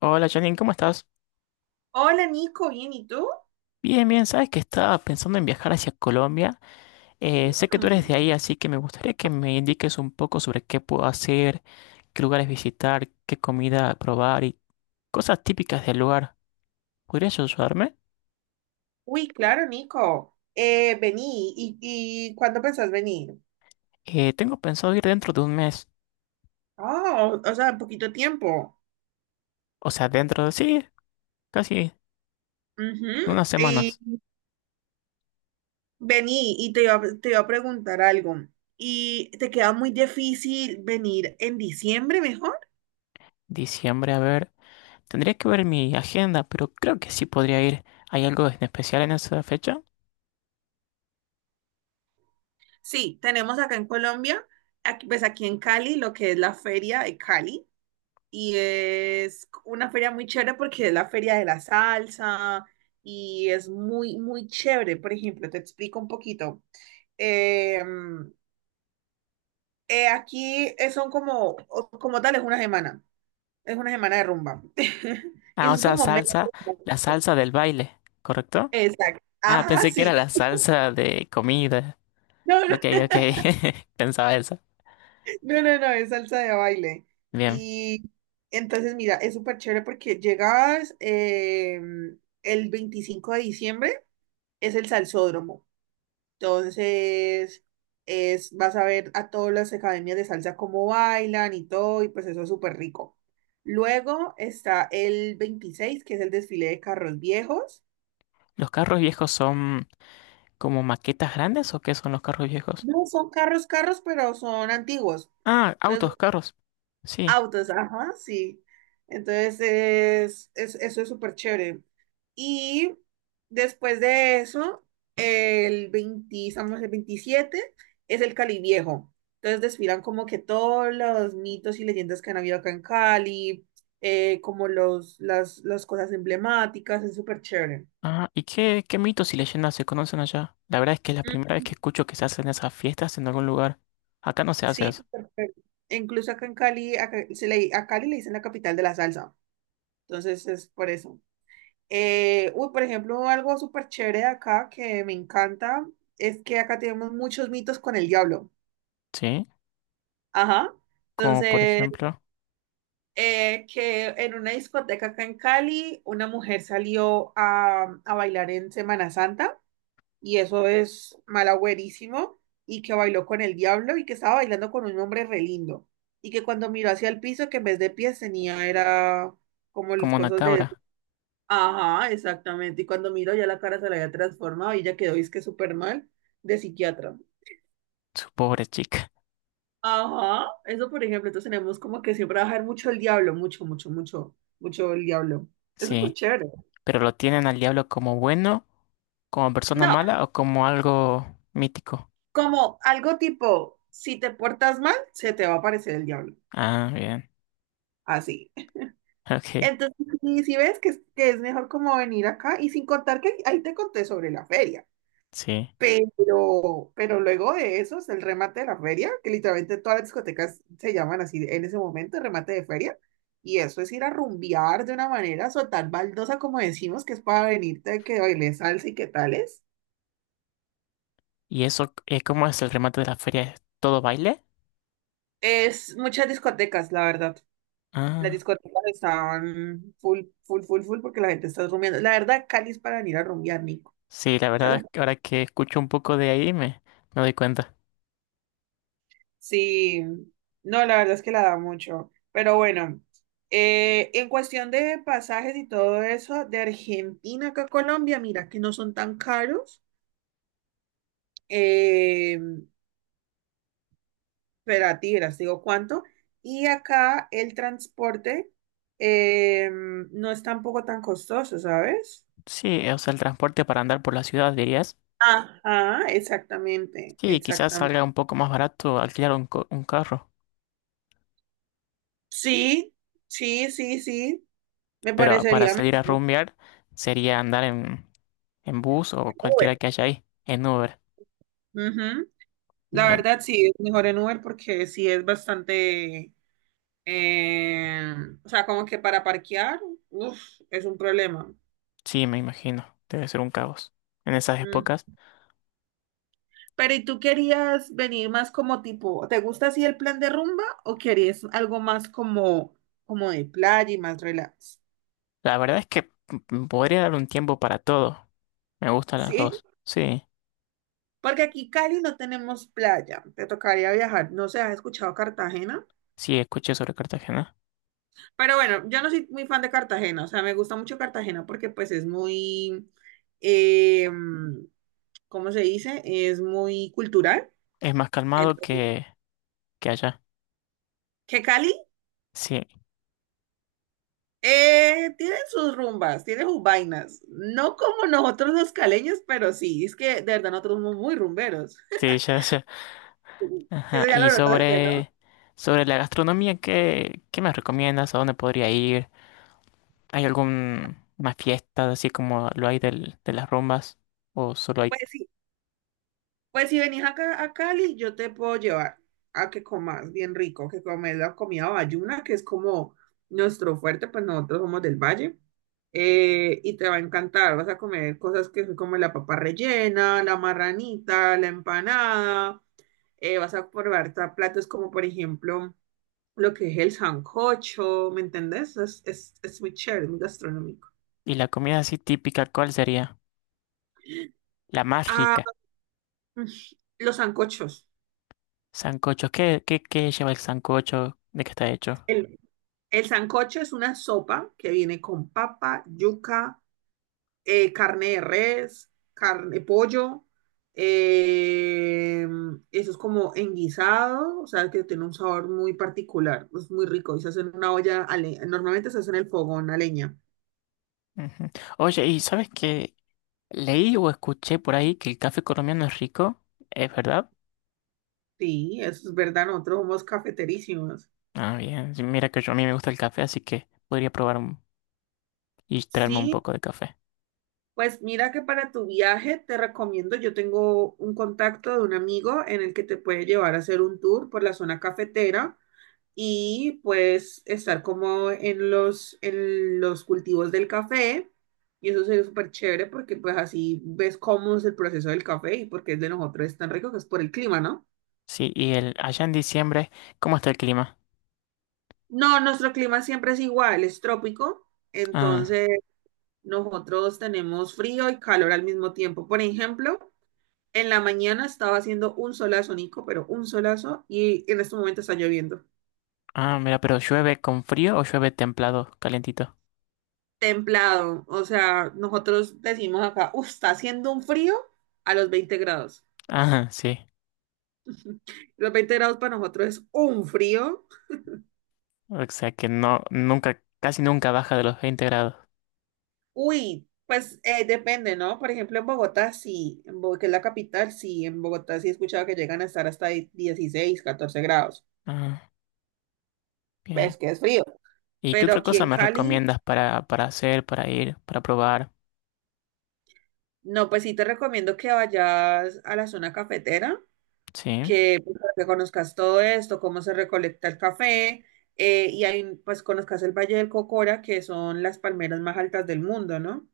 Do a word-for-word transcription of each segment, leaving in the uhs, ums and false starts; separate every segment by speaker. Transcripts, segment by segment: Speaker 1: Hola Janine, ¿cómo estás?
Speaker 2: Hola Nico, bien, ¿y tú?
Speaker 1: Bien, bien, sabes que estaba pensando en viajar hacia Colombia. Eh, sé que tú eres de
Speaker 2: Mm.
Speaker 1: ahí, así que me gustaría que me indiques un poco sobre qué puedo hacer, qué lugares visitar, qué comida probar y cosas típicas del lugar. ¿Podrías ayudarme?
Speaker 2: Uy, claro, Nico. Eh, vení, ¿y, y cuándo pensás venir?
Speaker 1: Eh, tengo pensado ir dentro de un mes,
Speaker 2: Oh, o sea, en poquito tiempo.
Speaker 1: o sea, dentro de sí, casi
Speaker 2: Ujú.
Speaker 1: unas
Speaker 2: Y
Speaker 1: semanas.
Speaker 2: vení, y te iba, a- te iba a preguntar algo. ¿Y te queda muy difícil venir en diciembre mejor?
Speaker 1: Diciembre, a ver, tendría que ver mi agenda, pero creo que sí podría ir. ¿Hay algo en especial en esa fecha?
Speaker 2: Sí, tenemos acá en Colombia, aquí- pues aquí en Cali, lo que es la feria de Cali. Y es una feria muy chévere porque es la feria de la salsa y es muy, muy chévere. Por ejemplo, te explico un poquito. Eh, eh, aquí eh, son como, o- como tal, es una semana, es una semana de rumba. Y
Speaker 1: Ah,
Speaker 2: eso
Speaker 1: o
Speaker 2: es
Speaker 1: sea,
Speaker 2: como media
Speaker 1: salsa,
Speaker 2: rumba.
Speaker 1: la salsa del baile, ¿correcto?
Speaker 2: Exacto.
Speaker 1: Ah,
Speaker 2: Ajá,
Speaker 1: pensé que era
Speaker 2: sí.
Speaker 1: la salsa de comida.
Speaker 2: No, no.
Speaker 1: Ok, ok. Pensaba eso.
Speaker 2: No, no, no, es salsa de baile.
Speaker 1: Bien.
Speaker 2: Y entonces, mira, es súper chévere porque llegabas eh, el veinticinco de diciembre, es el salsódromo. Entonces, es, vas a ver a todas las academias de salsa cómo bailan y todo, y pues eso es súper rico. Luego está el veintiséis, que es el desfile de carros viejos.
Speaker 1: ¿Los carros viejos son como maquetas grandes o qué son los carros viejos?
Speaker 2: No son carros, carros, pero son antiguos.
Speaker 1: Ah,
Speaker 2: Entonces
Speaker 1: autos, carros. Sí.
Speaker 2: autos, ajá, sí. Entonces, es, es- eso es súper chévere. Y después de eso, el veinte, estamos el veintisiete, es el Cali Viejo. Entonces, desfilan como que todos los mitos y leyendas que han habido acá en Cali, eh, como los, las, las cosas emblemáticas, es súper chévere.
Speaker 1: Ah, ¿y qué, qué mitos y leyendas se conocen allá? La verdad es que es la
Speaker 2: Mm.
Speaker 1: primera vez que escucho que se hacen esas fiestas en algún lugar. Acá no se hace
Speaker 2: Sí,
Speaker 1: eso.
Speaker 2: súper chévere. E incluso acá en Cali, acá, se le, a Cali le dicen la capital de la salsa. Entonces, es por eso. Eh, uy, por ejemplo, algo súper chévere de acá que me encanta es que acá tenemos muchos mitos con el diablo.
Speaker 1: Sí.
Speaker 2: Ajá.
Speaker 1: Como por
Speaker 2: Entonces,
Speaker 1: ejemplo,
Speaker 2: eh, que en una discoteca acá en Cali, una mujer salió a, a bailar en Semana Santa y eso es malagüerísimo y que bailó con el diablo y que estaba bailando con un hombre re lindo y que cuando miró hacia el piso, que en vez de pies tenía era como las
Speaker 1: como una
Speaker 2: cosas.
Speaker 1: cabra.
Speaker 2: Ajá, exactamente. Y cuando miro, ya la cara se la había transformado y ya quedó, es que súper mal, de psiquiatra.
Speaker 1: Su pobre chica.
Speaker 2: Ajá, eso por ejemplo, entonces tenemos como que siempre bajar mucho el diablo, mucho, mucho, mucho, mucho el diablo. Es súper
Speaker 1: Sí.
Speaker 2: chévere.
Speaker 1: Pero lo tienen al diablo como bueno, como persona
Speaker 2: No,
Speaker 1: mala o como algo mítico.
Speaker 2: como algo tipo, si te portas mal, se te va a aparecer el diablo.
Speaker 1: Ah, bien.
Speaker 2: Así.
Speaker 1: Ok,
Speaker 2: Entonces, y si ves que, es- que es mejor como venir acá, y sin contar que ahí te conté sobre la feria.
Speaker 1: sí.
Speaker 2: Pero, pero luego de eso es el remate de la feria, que literalmente todas las discotecas se llaman así en ese momento, remate de feria. Y eso es ir a rumbear de una manera soltar baldosa, como decimos, que es para venirte que bailes salsa y que tales.
Speaker 1: ¿Y eso, eh, cómo es el remate de la feria? ¿Es todo baile?
Speaker 2: Es muchas discotecas, la verdad. Las
Speaker 1: Ah,
Speaker 2: discotecas estaban full, full, full, full, porque la gente está rumbeando. La verdad, Cali es para venir a rumbear, Nico.
Speaker 1: sí, la
Speaker 2: O sea,
Speaker 1: verdad,
Speaker 2: la
Speaker 1: es que ahora que escucho un poco de ahí me, me doy cuenta.
Speaker 2: Sí, no, la verdad es que la da mucho. Pero bueno, eh, en cuestión de pasajes y todo eso, de Argentina acá a Colombia, mira que no son tan caros. Eh, pero a ti, verás, te digo cuánto. Y acá el transporte eh, no es tampoco tan costoso, ¿sabes?
Speaker 1: Sí, o sea, el transporte para andar por la ciudad, dirías.
Speaker 2: Ajá, exactamente,
Speaker 1: Sí, quizás
Speaker 2: exactamente.
Speaker 1: salga un poco más barato alquilar un, co- un carro,
Speaker 2: Sí, sí, sí, sí, me
Speaker 1: pero para
Speaker 2: parecería
Speaker 1: salir a
Speaker 2: mejor.
Speaker 1: rumbear sería andar en, en bus
Speaker 2: Que
Speaker 1: o
Speaker 2: el Uber.
Speaker 1: cualquiera que haya ahí, en Uber.
Speaker 2: Ujú. La
Speaker 1: Bien,
Speaker 2: verdad sí, es mejor en Uber porque sí es bastante, eh, o sea, como que para parquear, uf, es un problema.
Speaker 1: sí, me imagino, debe ser un caos en esas
Speaker 2: Mm.
Speaker 1: épocas.
Speaker 2: Pero ¿y tú querías venir más como tipo, ¿te gusta así el plan de rumba o querías algo más como, como de playa y más relax?
Speaker 1: La verdad es que mm, mm, podría dar un tiempo para todo, me gustan las
Speaker 2: Sí,
Speaker 1: dos, sí.
Speaker 2: porque aquí Cali no tenemos playa, te tocaría viajar, no sé, ¿has escuchado Cartagena?
Speaker 1: Sí, escuché sobre Cartagena.
Speaker 2: Pero bueno, yo no soy muy fan de Cartagena, o sea, me gusta mucho Cartagena porque pues es muy... em, ¿cómo se dice? Es muy cultural.
Speaker 1: Es más calmado
Speaker 2: Entonces,
Speaker 1: que, que allá.
Speaker 2: que Cali
Speaker 1: Sí,
Speaker 2: eh, tiene sus rumbas, tiene sus vainas. No como nosotros los caleños, pero sí, es que de verdad nosotros somos muy rumberos.
Speaker 1: sí, ya, ya. Ajá.
Speaker 2: Eso ya
Speaker 1: Y
Speaker 2: lo notaste, ¿no?
Speaker 1: sobre, sobre la gastronomía, ¿qué, qué me recomiendas? ¿A dónde podría ir? ¿Hay alguna fiesta así como lo hay del, de las rumbas? ¿O solo hay...
Speaker 2: Pues Pues si venís acá a Cali, yo te puedo llevar a que comas bien rico, que comes la comida bayuna, que es como nuestro fuerte, pues nosotros somos del valle. eh, y te va a encantar, vas a comer cosas que son como la papa rellena, la marranita, la empanada. eh, vas a probar ta- platos como, por ejemplo, lo que es el sancocho, ¿me entendés? Es, es, es muy chévere, muy gastronómico.
Speaker 1: Y la comida así típica, ¿cuál sería? La más
Speaker 2: Ah,
Speaker 1: rica.
Speaker 2: mm, los sancochos.
Speaker 1: Sancocho. ¿Qué, qué, qué lleva el sancocho? ¿De qué está hecho?
Speaker 2: El sancocho es una sopa que viene con papa, yuca, eh, carne de res, carne, pollo. eh, eso es como enguisado, o sea, que tiene un sabor muy particular, es muy rico y se hace en una olla, a le- normalmente se hace en el fogón a leña.
Speaker 1: Ujú. Oye, ¿y sabes qué? Leí o escuché por ahí que el café colombiano es rico. ¿Es verdad?
Speaker 2: Sí, eso es verdad, nosotros somos cafeterísimos.
Speaker 1: Ah, bien. Sí, mira que yo a mí me gusta el café, así que podría probar un- y traerme un
Speaker 2: Sí,
Speaker 1: poco de café.
Speaker 2: pues mira que para tu viaje te recomiendo, yo tengo un contacto de un amigo en el que te puede llevar a hacer un tour por la zona cafetera y pues estar como en los, en los, cultivos del café. Y eso sería súper chévere porque pues así ves cómo es el proceso del café y por qué el de nosotros es tan rico, que es por el clima, ¿no?
Speaker 1: Sí, y el allá en diciembre, ¿cómo está el clima?
Speaker 2: No, nuestro clima siempre es igual, es trópico,
Speaker 1: Ah,
Speaker 2: entonces nosotros tenemos frío y calor al mismo tiempo. Por ejemplo, en la mañana estaba haciendo un solazo, Nico, pero un solazo y en este momento está lloviendo.
Speaker 1: ah, mira, pero llueve con frío o llueve templado, calentito.
Speaker 2: Templado. O sea, nosotros decimos acá, uff, está haciendo un frío a los veinte grados.
Speaker 1: Ah, sí.
Speaker 2: Los veinte grados para nosotros es un frío.
Speaker 1: O sea que no, nunca, casi nunca baja de los veinte grados.
Speaker 2: Uy, pues eh, depende, ¿no? Por ejemplo, en Bogotá sí, en Bo- que es la capital, sí, en Bogotá sí he escuchado que llegan a estar hasta di- dieciséis, catorce grados.
Speaker 1: Ah, bien.
Speaker 2: Pues que es frío.
Speaker 1: ¿Y qué
Speaker 2: Pero
Speaker 1: otra
Speaker 2: aquí
Speaker 1: cosa
Speaker 2: en
Speaker 1: me
Speaker 2: Cali,
Speaker 1: recomiendas para, para hacer, para ir, para probar?
Speaker 2: no, pues sí te recomiendo que vayas a la zona cafetera,
Speaker 1: Sí.
Speaker 2: que, pues, para que conozcas todo esto, cómo se recolecta el café, eh, y ahí pues conozcas el Valle del Cocora, que son las palmeras más altas del mundo, ¿no?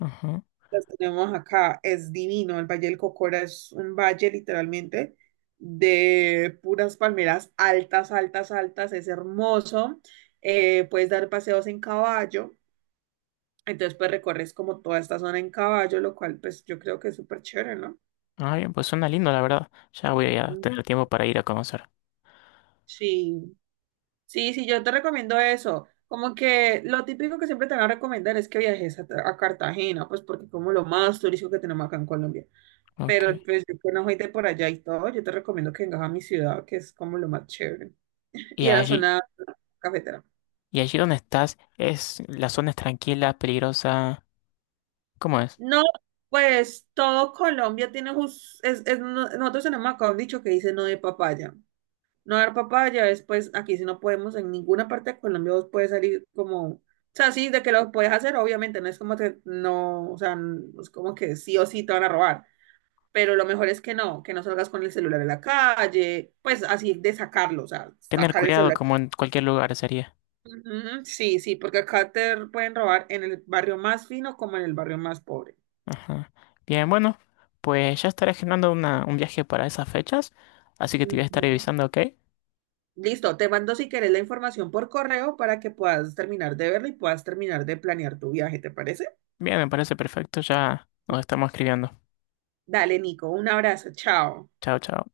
Speaker 1: Ajá.
Speaker 2: Las tenemos acá, es divino, el Valle del Cocora es un valle literalmente de puras palmeras altas, altas, altas, es hermoso, eh, puedes dar paseos en caballo, entonces pues recorres como toda esta zona en caballo, lo cual pues yo creo que es súper chévere, ¿no?
Speaker 1: Ah, bien, pues suena lindo, la verdad. Ya voy a
Speaker 2: Mm.
Speaker 1: tener tiempo para ir a conocer.
Speaker 2: Sí. Sí, sí, yo te recomiendo eso. Como que lo típico que siempre te van a recomendar es que viajes a, a Cartagena, pues porque como lo más turístico que tenemos acá en Colombia.
Speaker 1: Ok.
Speaker 2: Pero pues yo que no soy de por allá y todo, yo te recomiendo que vengas a mi ciudad, que es como lo más chévere.
Speaker 1: Y
Speaker 2: Y a la
Speaker 1: allí,
Speaker 2: zona cafetera.
Speaker 1: y allí donde estás, es la zona es tranquila, peligrosa. ¿Cómo es?
Speaker 2: No, pues todo Colombia tiene, jus- es, es- no- nosotros tenemos acá un dicho que dice no de papaya. No dar papaya, después aquí si no podemos, en ninguna parte de Colombia vos puedes salir como, o sea, sí, de que lo puedes hacer, obviamente, no es como que no, o sea, no es como que sí o sí te van a robar, pero lo mejor es que no, que no salgas con el celular a la calle, pues así de sacarlo, o sea,
Speaker 1: Tener
Speaker 2: sacar el
Speaker 1: cuidado
Speaker 2: celular.
Speaker 1: como en cualquier lugar sería.
Speaker 2: Ujú, sí, sí, porque acá te pueden robar en el barrio más fino como en el barrio más pobre.
Speaker 1: Ajá. Bien, bueno, pues ya estaré generando una, un viaje para esas fechas, así que te voy a estar
Speaker 2: Ujú.
Speaker 1: avisando, ¿ok?
Speaker 2: Listo, te mando si querés la información por correo para que puedas terminar de verla y puedas terminar de planear tu viaje, ¿te parece?
Speaker 1: Bien, me parece perfecto, ya nos estamos escribiendo.
Speaker 2: Dale, Nico, un abrazo, chao.
Speaker 1: Chao, chao.